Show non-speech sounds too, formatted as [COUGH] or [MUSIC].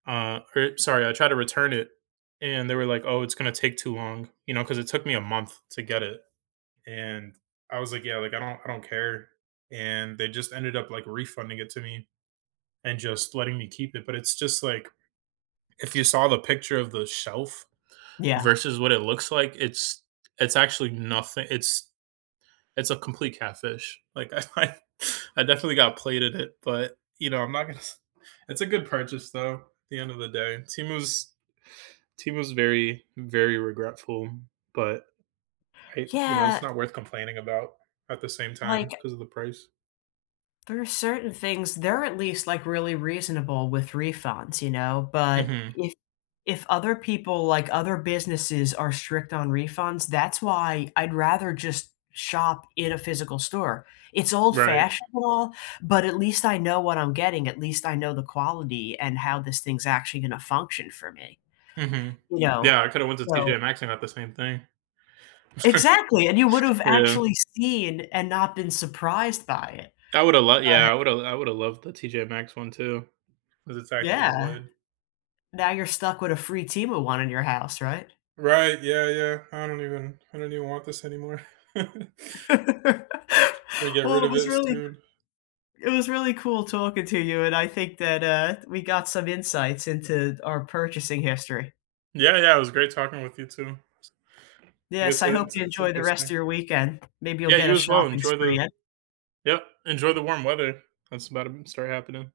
Uh, I sorry, I tried to return it and they were like, "Oh, it's gonna take too long," you know, 'cause it took me a month to get it, and I was like, "Yeah, like, I don't I don't care," and they just ended up, like, refunding it to me and just letting me keep it, but it's just like, if you saw the picture of the shelf Yeah. versus what it looks like, it's it's actually nothi it's it's a complete catfish. Like, I I I definitely got played at it, but, you know, I'm not gonna [CHUCKLES] it's a good purchase, though, at the end of the day. Temu's Temu's very, very regretful, but I you know, it's Yeah not worth complaining about at the same time Like 'cause of the price. there are certain things they're at least, like, really reasonable with refunds, you know? But Mhm. if if other people, like, other businesses are strict on refunds, that's why I'd rather just shop in a physical store, it's old Right. fashionable but at least I know what I'm getting. At least I know the quality and how this thing's actually gonna function for me, Mhm. you know? Yeah. I coulda went to So TJ Maxx and got the same thing. Exactly! And you [CHUCKLES] would've Yeah. actually seen and not been surprised by it. I woulda l But yeah, I woulda I would've loved the TJ Maxx one too, 'cause it's actually Yeah. wood. Now you're stuck with a free Temu one in your house, right? Right, yeah, yeah. I don't even I don't even want this anymore. [CHUCKLES] [LAUGHS] Gonna get Well, rid it of was it really soon. it was really cool talking to you, and I think that, uh, d we got some insights into our purchasing history. Yeah, yeah. It was great talking with you, too. I Yes, guess I hope it's you it's enjoy the rest interesting. of your weekend. Maybe you'll Yeah, get you a as well. shopping Enjoy spree the in. yep. Enjoy the warm weather that's about to b start happening.